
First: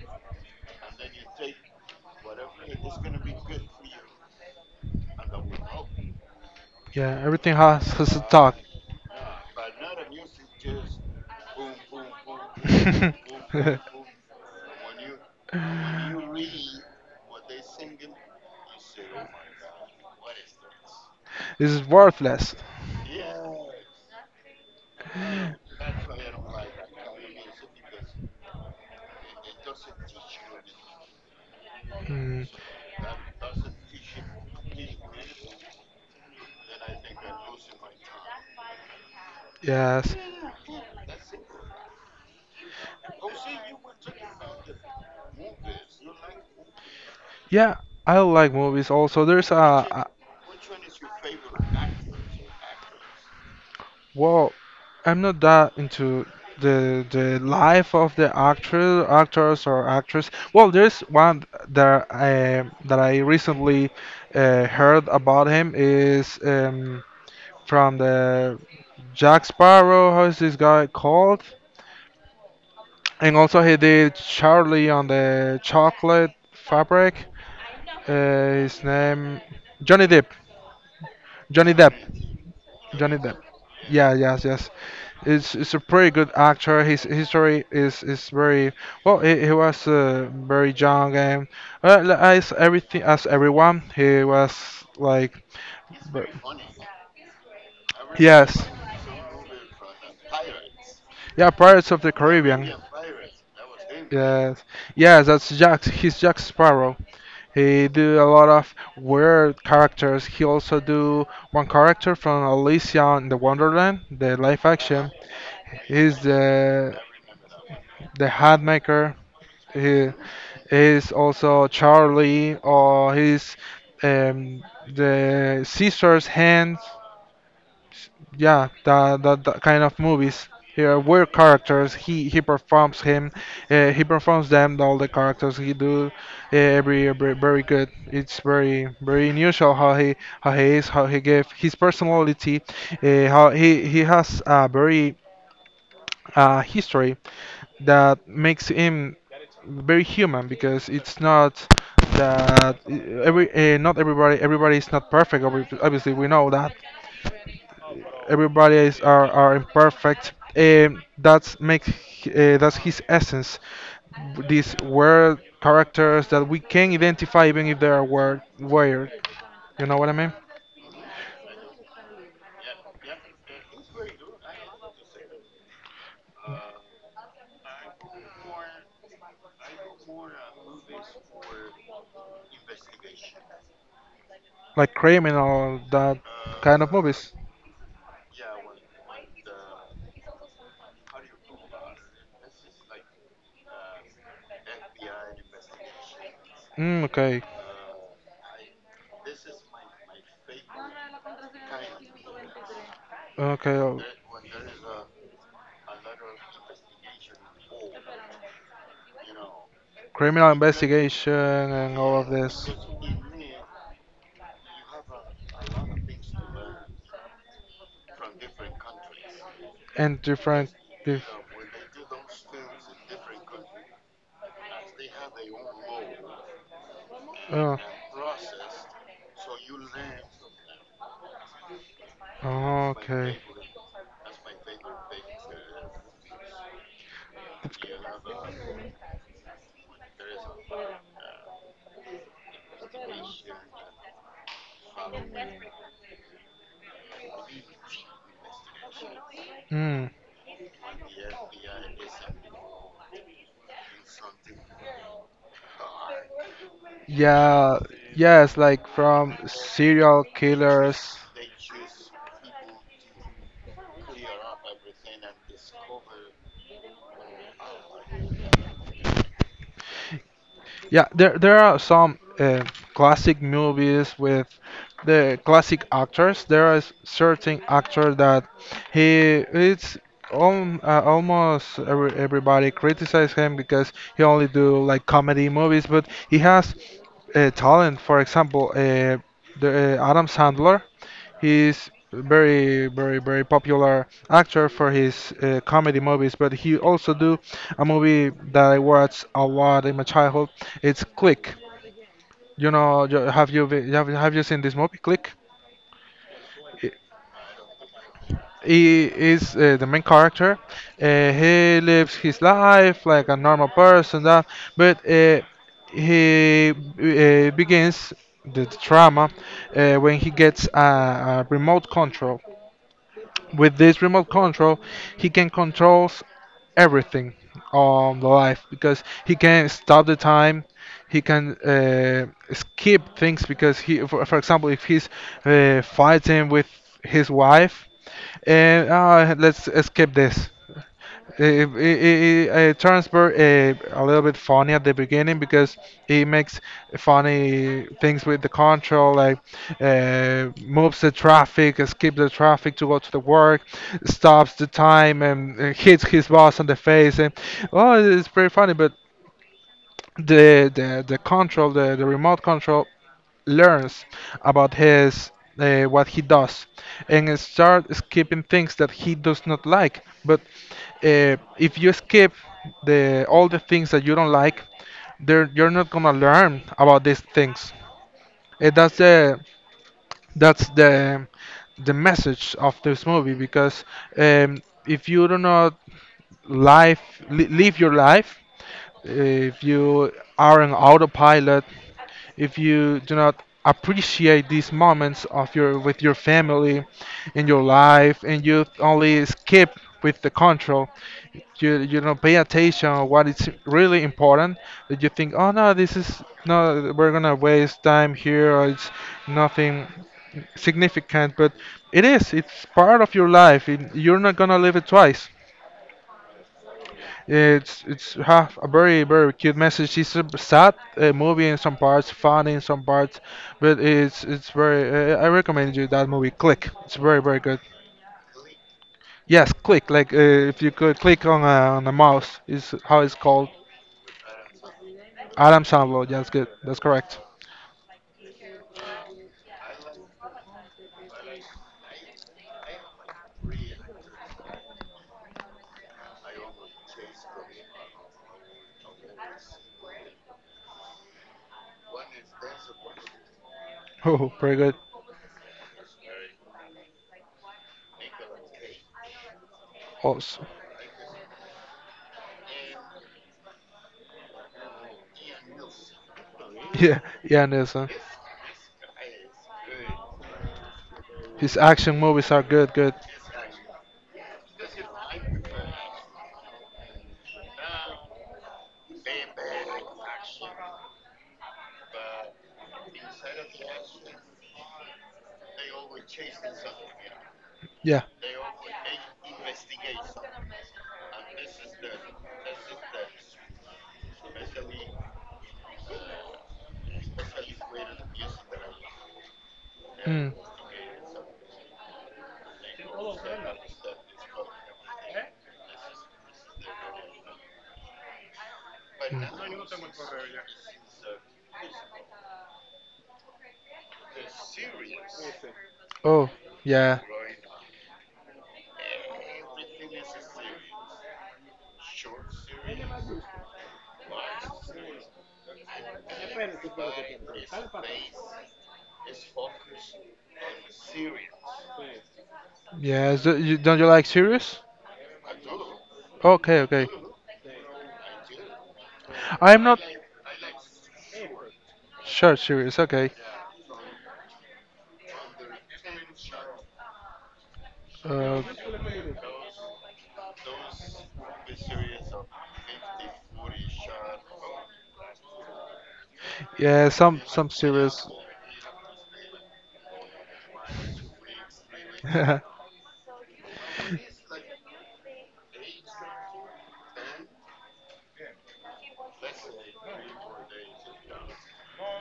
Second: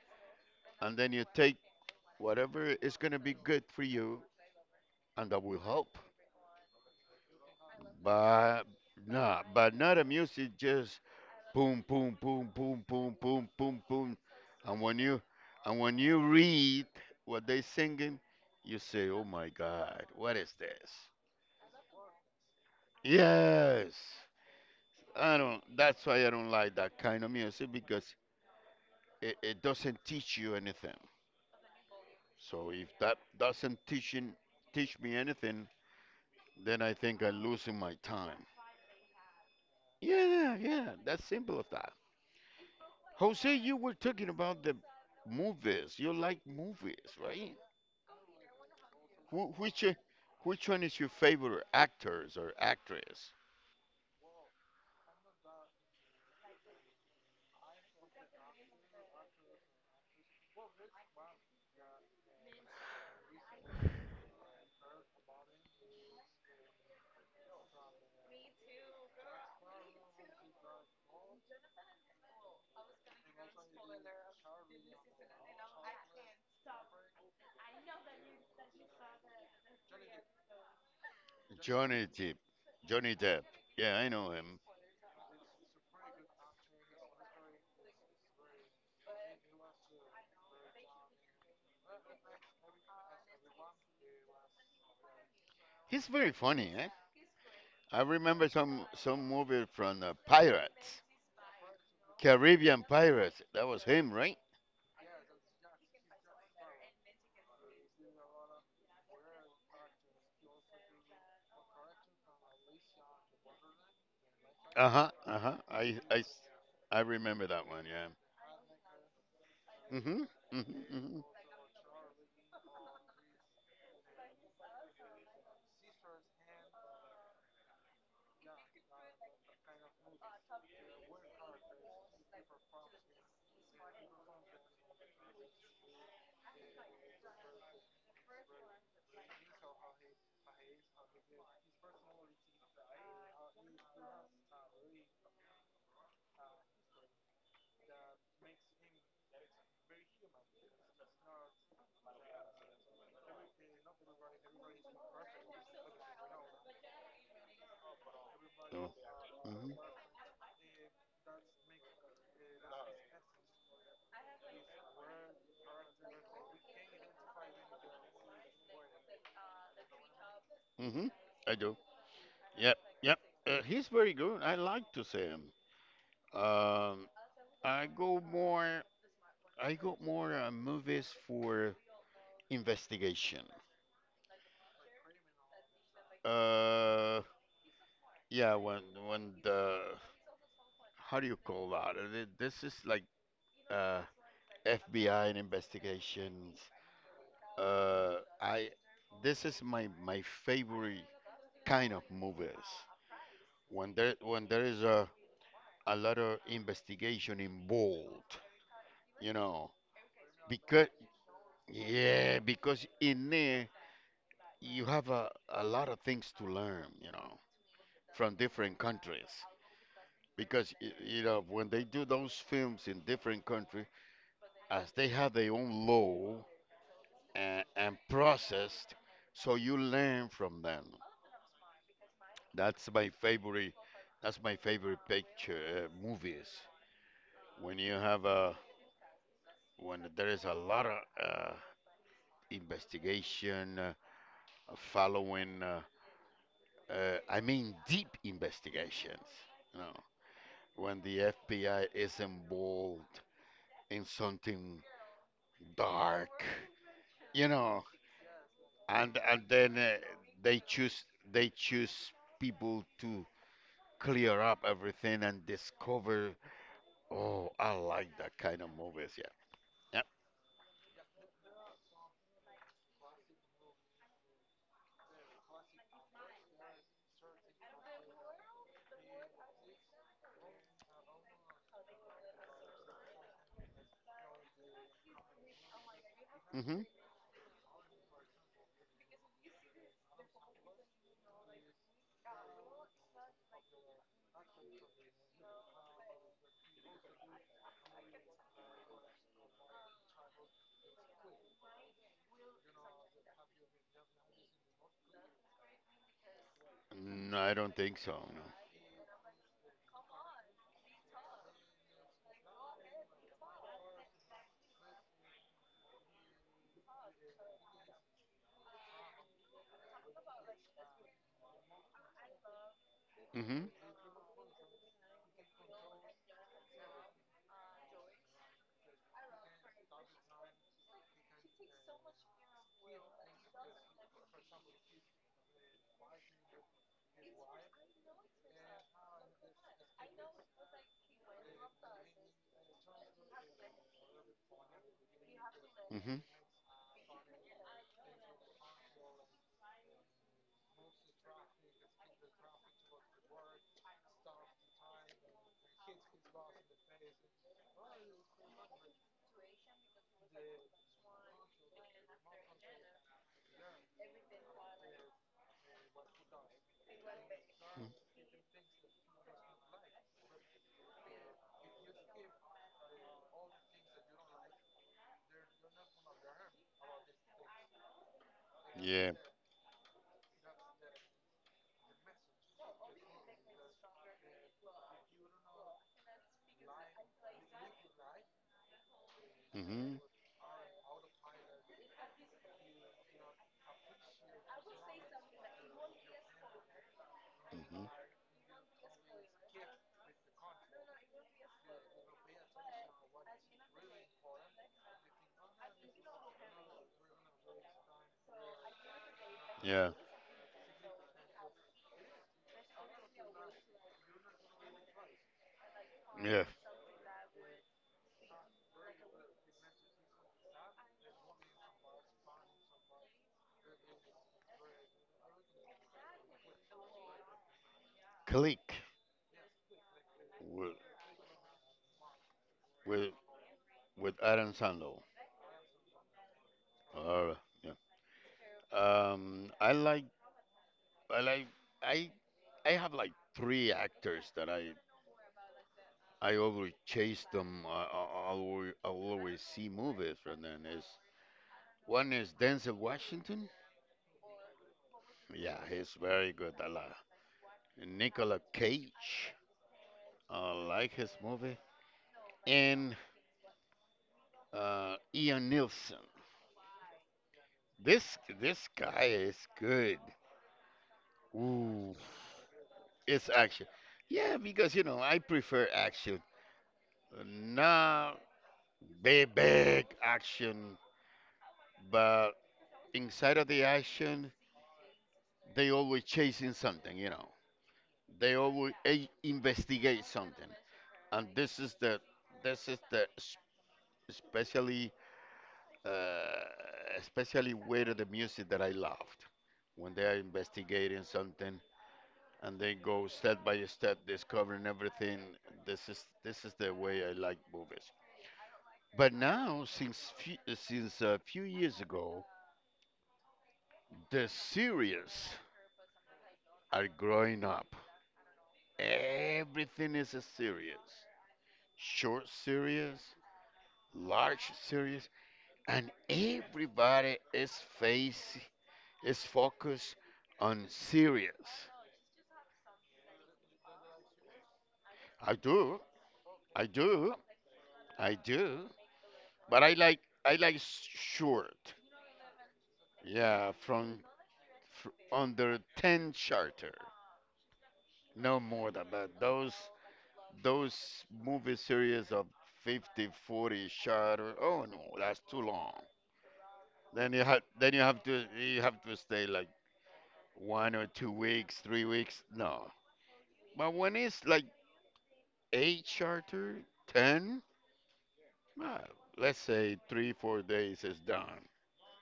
[SPEAKER 1] and then you take whatever is going to be good for you, and that will help.
[SPEAKER 2] yeah. Everything has a talk.
[SPEAKER 1] But, nah, but not a music just boom, boom, boom, boom, boom, boom, boom, boom, and when you read what they singing, you say, "Oh my God, what is this?"
[SPEAKER 2] This is worthless.
[SPEAKER 1] Yes, I don't. That's why I don't like that kind of music because it doesn't teach you anything.
[SPEAKER 2] Hmm.
[SPEAKER 1] So if that doesn't teach me anything, then I think I'm losing my time.
[SPEAKER 2] Yes.
[SPEAKER 1] Yeah, yeah, that's simple as that. Jose, you were talking about the movies. You like movies, right?
[SPEAKER 2] Yeah, I like movies also.
[SPEAKER 1] Who,
[SPEAKER 2] There's
[SPEAKER 1] which
[SPEAKER 2] a
[SPEAKER 1] Which one is your favorite actors or actress?
[SPEAKER 2] well, I'm not that into the life of the actor, actors or actress. Well, there's one that that I recently heard about him is from the Jack Sparrow. How is this guy called? And also he did Charlie on the Chocolate Fabric. His name Johnny Depp. Johnny Depp.
[SPEAKER 1] Johnny Depp. Johnny
[SPEAKER 2] Johnny Depp.
[SPEAKER 1] Depp. Yeah, I
[SPEAKER 2] Yeah,
[SPEAKER 1] know
[SPEAKER 2] yes,
[SPEAKER 1] him.
[SPEAKER 2] yes. It's a pretty good actor. His history is very well. He was very young and as everything as everyone, he was like
[SPEAKER 1] He's
[SPEAKER 2] but-
[SPEAKER 1] very funny, eh? I remember
[SPEAKER 2] yes,
[SPEAKER 1] some movie from the Pirates,
[SPEAKER 2] yeah, Pirates of the Caribbean.
[SPEAKER 1] Caribbean Pirates. That was him, right?
[SPEAKER 2] Yes, yes, that's Jack. He's Jack Sparrow. He do a lot of weird characters. He also do one character from Alicia in the Wonderland, the live
[SPEAKER 1] Uh
[SPEAKER 2] action.
[SPEAKER 1] huh. Uh huh.
[SPEAKER 2] He's the
[SPEAKER 1] I remember that one. Yeah.
[SPEAKER 2] the hat maker. He
[SPEAKER 1] Mhm. Mhm.
[SPEAKER 2] is
[SPEAKER 1] Mhm.
[SPEAKER 2] also Charlie, or he's um, the Caesar's hand, yeah the kind of movies here where characters he performs him, he performs them all the characters he do, every very good. It's very unusual how he, how he is, how he gave his personality, how he has a very history that makes him very human. Because it's not that every not everybody is not perfect, obviously we know that everybody
[SPEAKER 1] Oh.
[SPEAKER 2] is, are
[SPEAKER 1] Mhm.
[SPEAKER 2] imperfect, that's makes, that's his essence, these weird characters that we can identify even if they are weird. You know what I mean,
[SPEAKER 1] Mhm. I do. Yep. Yep. He's very good. I like to see him. Um, I go more. I go more movies for investigation.
[SPEAKER 2] like criminal, that kind of
[SPEAKER 1] Uh,
[SPEAKER 2] movies.
[SPEAKER 1] yeah. When the how do you call that? This is like uh FBI and investigations.
[SPEAKER 2] Okay.
[SPEAKER 1] I This is my favorite kind of movies
[SPEAKER 2] Okay,
[SPEAKER 1] when there when there is a lot of investigation involved, you know
[SPEAKER 2] criminal
[SPEAKER 1] because
[SPEAKER 2] investigation and all of
[SPEAKER 1] yeah,
[SPEAKER 2] this,
[SPEAKER 1] because in there you have a lot of things to learn, from different countries,
[SPEAKER 2] and
[SPEAKER 1] because
[SPEAKER 2] different.
[SPEAKER 1] you
[SPEAKER 2] dif-
[SPEAKER 1] know when they do those films in different countries as they have their own law and,
[SPEAKER 2] uh,
[SPEAKER 1] and processed, so you learn from them. that's my
[SPEAKER 2] Okay.
[SPEAKER 1] favorite that's my favorite picture, movies when you have a when there is a lot of investigation, following, I mean, deep investigations. You know,
[SPEAKER 2] Hmm.
[SPEAKER 1] when the FBI is involved in something dark, you
[SPEAKER 2] Yeah,
[SPEAKER 1] know,
[SPEAKER 2] yes, like
[SPEAKER 1] and
[SPEAKER 2] from
[SPEAKER 1] and then
[SPEAKER 2] serial
[SPEAKER 1] they choose
[SPEAKER 2] killers.
[SPEAKER 1] they choose people to clear up everything and discover. Oh, I like that kind of movies. Yeah. Yep.
[SPEAKER 2] Yeah, there are some classic movies with the classic actors. There are certain actor that he it's, almost everybody criticize him because he only do like comedy movies, but he has
[SPEAKER 1] Mhm.
[SPEAKER 2] talent. For example, the Adam Sandler. He's very, very, very popular actor for his comedy movies, but he also do a movie that I watched a lot in my childhood. It's Click. You know, have have you seen this movie, Click? I-
[SPEAKER 1] No, I don't think so. No.
[SPEAKER 2] He is the main character. He lives his life like a normal person, that, but he begins the drama when he gets a remote control.
[SPEAKER 1] Mhm.
[SPEAKER 2] With this remote control, he can control everything on the life because he can stop the time. He can skip things because he, for example, if he's fighting with his wife, and let's skip this. It turns a little bit funny at the beginning because
[SPEAKER 1] Mhm.
[SPEAKER 2] he makes funny things with the control, like moves the traffic, skips the traffic to go to the work, stops the time, and hits his boss on the face. And oh, it's pretty funny. But the control, the remote control, learns about his, what he does, and start
[SPEAKER 1] Mm.
[SPEAKER 2] skipping things that he does not like. But if you skip the all the things that you don't like, there you're not gonna learn about these things. That's
[SPEAKER 1] Yeah.
[SPEAKER 2] the, that's the message of this movie. Because um, if you do not life, live your life, if
[SPEAKER 1] Mhm.
[SPEAKER 2] you are an autopilot, if you do not appreciate these moments of your with your family in your
[SPEAKER 1] hmm
[SPEAKER 2] life, and you only skip with the control, you don't pay attention on what is really important. That you think, oh no, this is no, we're gonna waste time here, or it's
[SPEAKER 1] Yeah,
[SPEAKER 2] nothing significant. But it is, it's part of your life, it, you're not gonna live it twice.
[SPEAKER 1] yeah.
[SPEAKER 2] It's have a very cute message. It's a sad movie in some parts, funny in some parts, but it's very. I recommend you that movie. Click. It's very good.
[SPEAKER 1] Click
[SPEAKER 2] Yes, click. Like if you
[SPEAKER 1] with
[SPEAKER 2] could click on a mouse is how
[SPEAKER 1] with
[SPEAKER 2] it's called.
[SPEAKER 1] with Adam Sandler.
[SPEAKER 2] Adam Sandler. That's good. That's correct.
[SPEAKER 1] All right. Yeah. Um, I like I like I I have like three actors that I always chase them. I always see movies from them. Is One is Denzel Washington.
[SPEAKER 2] Oh, pretty good.
[SPEAKER 1] Yeah, he's very good. I like Nicolas Cage.
[SPEAKER 2] Also,
[SPEAKER 1] I like his movie. And Ian Nielsen.
[SPEAKER 2] yeah, yeah, Anderson.
[SPEAKER 1] This guy is good.
[SPEAKER 2] His
[SPEAKER 1] Ooh,
[SPEAKER 2] action movies are good. Good.
[SPEAKER 1] it's action. Yeah, because you know I prefer action, not big action, but inside of the action they always chasing something.
[SPEAKER 2] Yeah.
[SPEAKER 1] They always investigate something, and this is the s- especially uh, especially with the music that I loved when they are
[SPEAKER 2] Mm.
[SPEAKER 1] investigating something, and they go step by step discovering everything. This is the way I like movies. But now, since a few years ago, the series
[SPEAKER 2] Oh,
[SPEAKER 1] are
[SPEAKER 2] yeah.
[SPEAKER 1] growing up. Everything is a series. Short series, large series, and everybody face is focused on series.
[SPEAKER 2] Yeah, so you, don't you like series?
[SPEAKER 1] I do,
[SPEAKER 2] Okay,
[SPEAKER 1] I
[SPEAKER 2] okay.
[SPEAKER 1] do, I do. But
[SPEAKER 2] I'm not
[SPEAKER 1] short.
[SPEAKER 2] sure series. Okay.
[SPEAKER 1] Yeah, fr- under 10 charter. No
[SPEAKER 2] Uh,
[SPEAKER 1] more than that. Those movie series of 50, forty 40, oh no, that's too long.
[SPEAKER 2] yeah,
[SPEAKER 1] Then you have
[SPEAKER 2] some
[SPEAKER 1] then you have
[SPEAKER 2] series.
[SPEAKER 1] to you have to stay like 1 or 2 weeks, 3 weeks. No, but when it's like 8 charter, 10 uh, let's say 3 4 days is done.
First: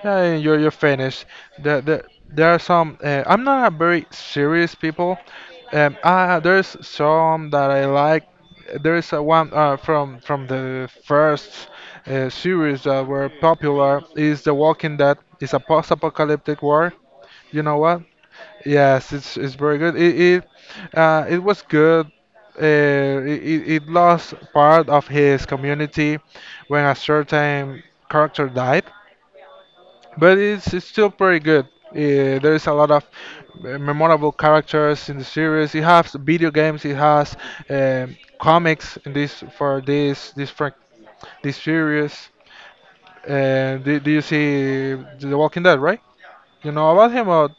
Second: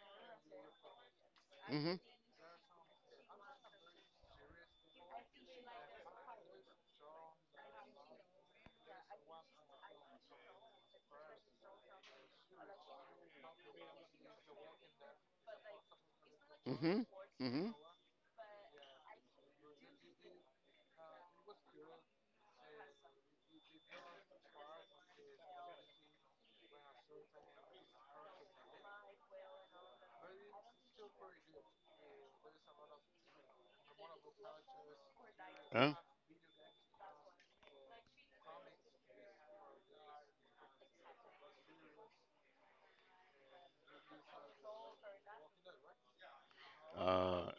[SPEAKER 2] Yeah, you're finished. There,
[SPEAKER 1] Mhm,
[SPEAKER 2] there, there are some. I'm not a very serious people. There's some that I like. There is a one from the first series that were popular is The Walking Dead. It's a post-apocalyptic war.
[SPEAKER 1] mhm,
[SPEAKER 2] You
[SPEAKER 1] mhm.
[SPEAKER 2] know what? Yes, it's very good. It, it was good. Uh, it, it it lost part of his community when a certain character died, but it's still pretty good. There's a lot of memorable characters in the series. It
[SPEAKER 1] Huh?
[SPEAKER 2] has video games. It has comics in this for this this series. Do, do you see The Walking Dead, right? You know about him or,
[SPEAKER 1] Uh,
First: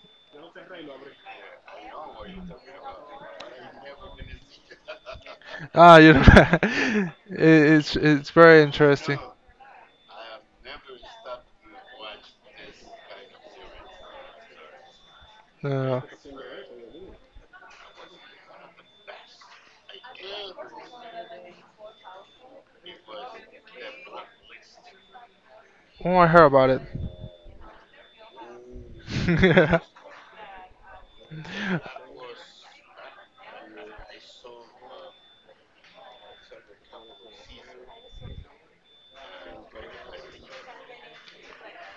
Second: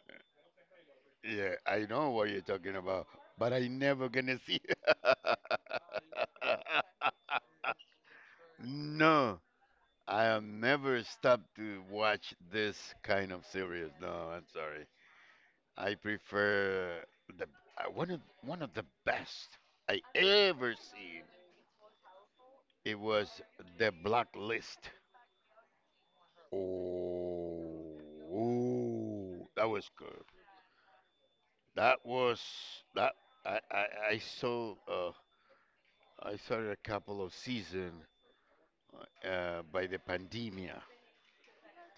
[SPEAKER 1] yeah, I know what you're talking about, but I never gonna see.
[SPEAKER 2] ah, you know, it, it's very interesting.
[SPEAKER 1] No, I have never stopped to watch this kind of series. No, I'm sorry. I
[SPEAKER 2] Uh,
[SPEAKER 1] prefer the one of the best I ever seen. It was the Blacklist.
[SPEAKER 2] oh, I heard about
[SPEAKER 1] Oh, ooh, that
[SPEAKER 2] it.
[SPEAKER 1] was good. That was that. I I, I saw uh, I saw a couple of season by the pandemia,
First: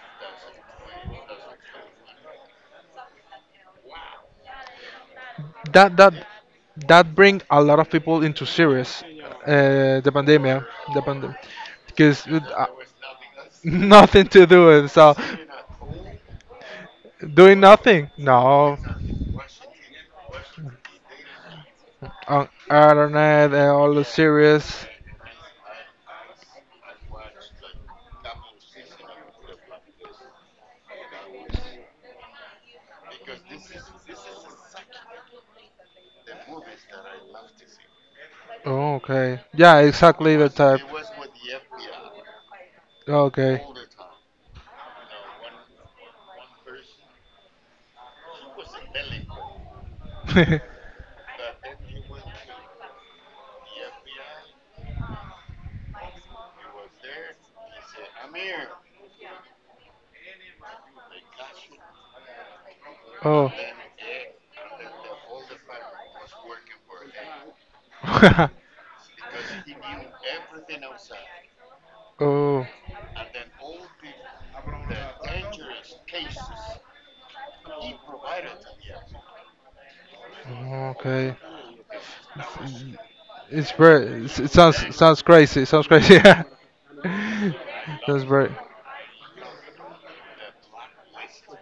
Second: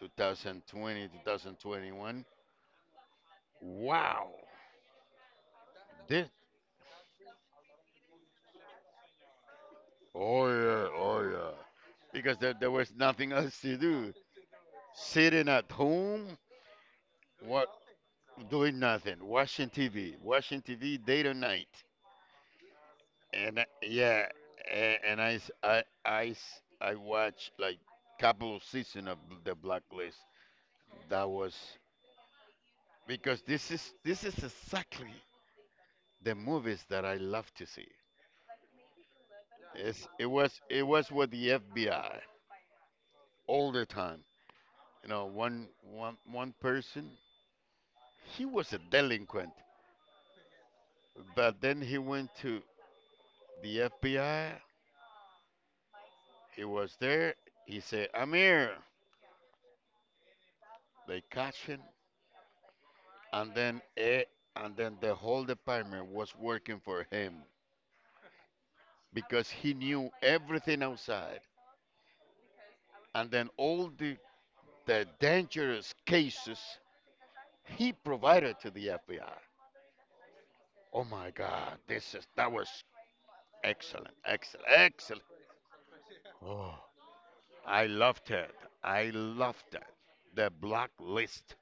[SPEAKER 1] 2020, 2021. Wow.
[SPEAKER 2] That that
[SPEAKER 1] this
[SPEAKER 2] that bring a lot of people into serious, the
[SPEAKER 1] Oh
[SPEAKER 2] pandemic,
[SPEAKER 1] yeah,
[SPEAKER 2] the
[SPEAKER 1] oh
[SPEAKER 2] pandemic,
[SPEAKER 1] yeah.
[SPEAKER 2] because
[SPEAKER 1] Because there, there was nothing else to do.
[SPEAKER 2] nothing to do, and so
[SPEAKER 1] Sitting at home,
[SPEAKER 2] doing
[SPEAKER 1] what
[SPEAKER 2] nothing, no,
[SPEAKER 1] doing nothing, watching TV, watching TV day to night.
[SPEAKER 2] on internet and all the
[SPEAKER 1] Yeah,
[SPEAKER 2] series.
[SPEAKER 1] and I watched like couple of season of the Blacklist. That was because this is exactly the movies that I love to see.
[SPEAKER 2] Oh, okay, yeah,
[SPEAKER 1] It's, it
[SPEAKER 2] exactly the
[SPEAKER 1] was
[SPEAKER 2] type.
[SPEAKER 1] it was with the FBI
[SPEAKER 2] Okay.
[SPEAKER 1] all the time. You know, one person. He was a delinquent, but then he went to the FBI. He was there. He said, "I'm here." They catch him,
[SPEAKER 2] Oh.
[SPEAKER 1] and then the whole department was working for him because he knew everything outside.
[SPEAKER 2] Oh.
[SPEAKER 1] And then all the dangerous cases he provided to the FBI. Oh my
[SPEAKER 2] Okay.
[SPEAKER 1] God, this is that was
[SPEAKER 2] It's
[SPEAKER 1] excellent,
[SPEAKER 2] very. It
[SPEAKER 1] excellent,
[SPEAKER 2] sounds
[SPEAKER 1] excellent.
[SPEAKER 2] crazy. It sounds crazy. Yeah.
[SPEAKER 1] Oh, I
[SPEAKER 2] That's
[SPEAKER 1] loved
[SPEAKER 2] very.
[SPEAKER 1] it. I loved it. The Blacklist.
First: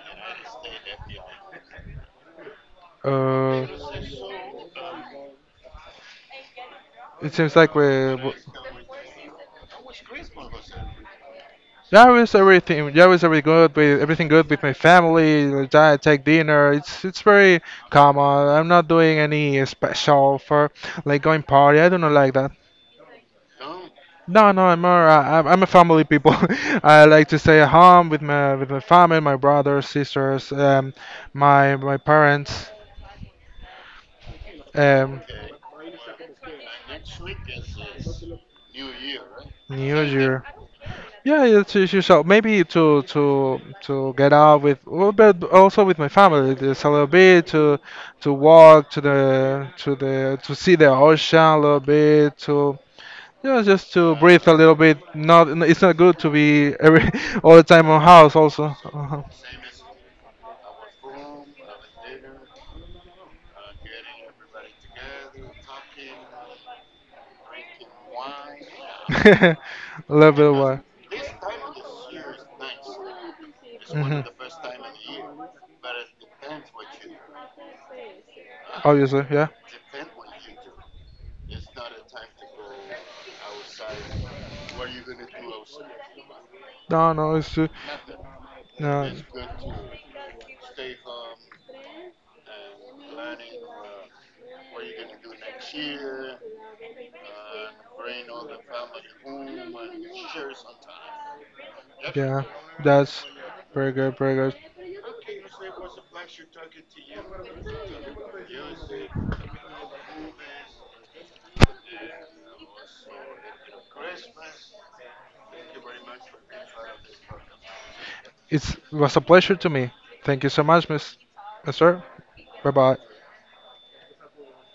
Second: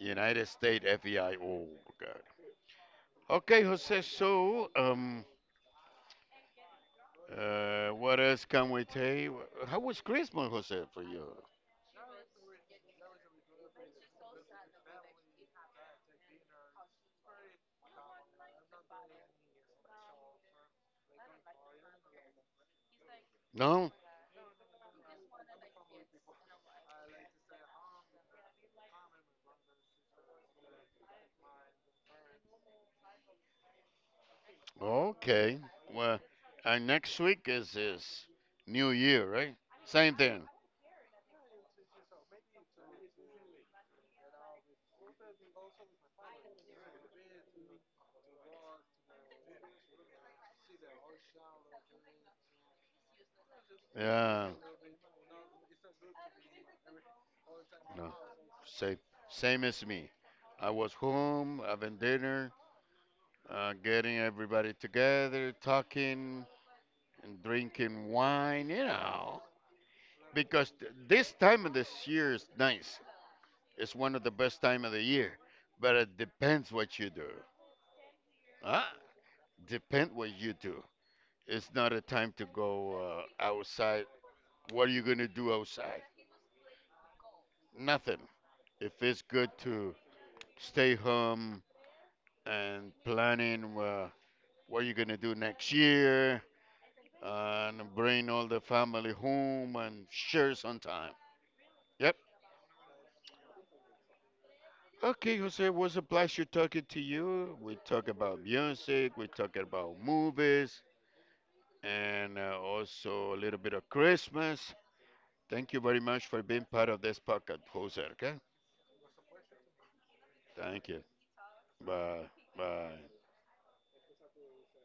[SPEAKER 1] United States FBI. Oh, God. Okay,
[SPEAKER 2] Uh.
[SPEAKER 1] Jose. So,
[SPEAKER 2] It seems like we.
[SPEAKER 1] what else can we tell? How was Christmas, Jose, for you?
[SPEAKER 2] Yeah, it's everything. Yeah, it's everything good. With everything good with my family. Like, I take dinner. It's very common. I'm not doing any special for like going party. I do not like that.
[SPEAKER 1] No?
[SPEAKER 2] No, no, I'm more. I'm a family people. I like to stay at home with my family, my brothers, sisters, my my parents. Um,
[SPEAKER 1] Okay. Well, and next week is New Year, right?
[SPEAKER 2] New
[SPEAKER 1] Same
[SPEAKER 2] Year.
[SPEAKER 1] thing.
[SPEAKER 2] Yeah, yeah, to show maybe to get out with, well, but also with my family, just a little bit to walk to the to the to see the ocean a little bit to, yeah, just to
[SPEAKER 1] Yeah.
[SPEAKER 2] breathe a little bit. Not it's not good to be every all the time on
[SPEAKER 1] No.
[SPEAKER 2] house also.
[SPEAKER 1] Same.
[SPEAKER 2] Uh-huh.
[SPEAKER 1] Same as me. I was home having dinner, getting everybody together, talking and drinking wine.
[SPEAKER 2] a little bit of
[SPEAKER 1] Because
[SPEAKER 2] what.
[SPEAKER 1] this time of this year is nice. It's one of
[SPEAKER 2] Mhm.
[SPEAKER 1] the best time of the year, but it depends what you do. Huh?
[SPEAKER 2] Obviously, yeah.
[SPEAKER 1] Depend what you do. It's not a time to go outside. What are you gonna do outside?
[SPEAKER 2] No, no, it's true.
[SPEAKER 1] Nothing. If
[SPEAKER 2] No.
[SPEAKER 1] it's good to stay home and planning what you're gonna do next year and bring all the family home and share some time. Yep.
[SPEAKER 2] Yeah, that's very good, very good.
[SPEAKER 1] Okay, Jose, it was a pleasure talking to you. We talk about music, we talk about movies, and also a little bit of Christmas. Thank you very much for being part of this podcast, Jose. Okay?
[SPEAKER 2] It was a pleasure to me. Thank you so much,
[SPEAKER 1] Thank you.
[SPEAKER 2] Miss, Mister.
[SPEAKER 1] Bye.
[SPEAKER 2] Bye bye.
[SPEAKER 1] Bye.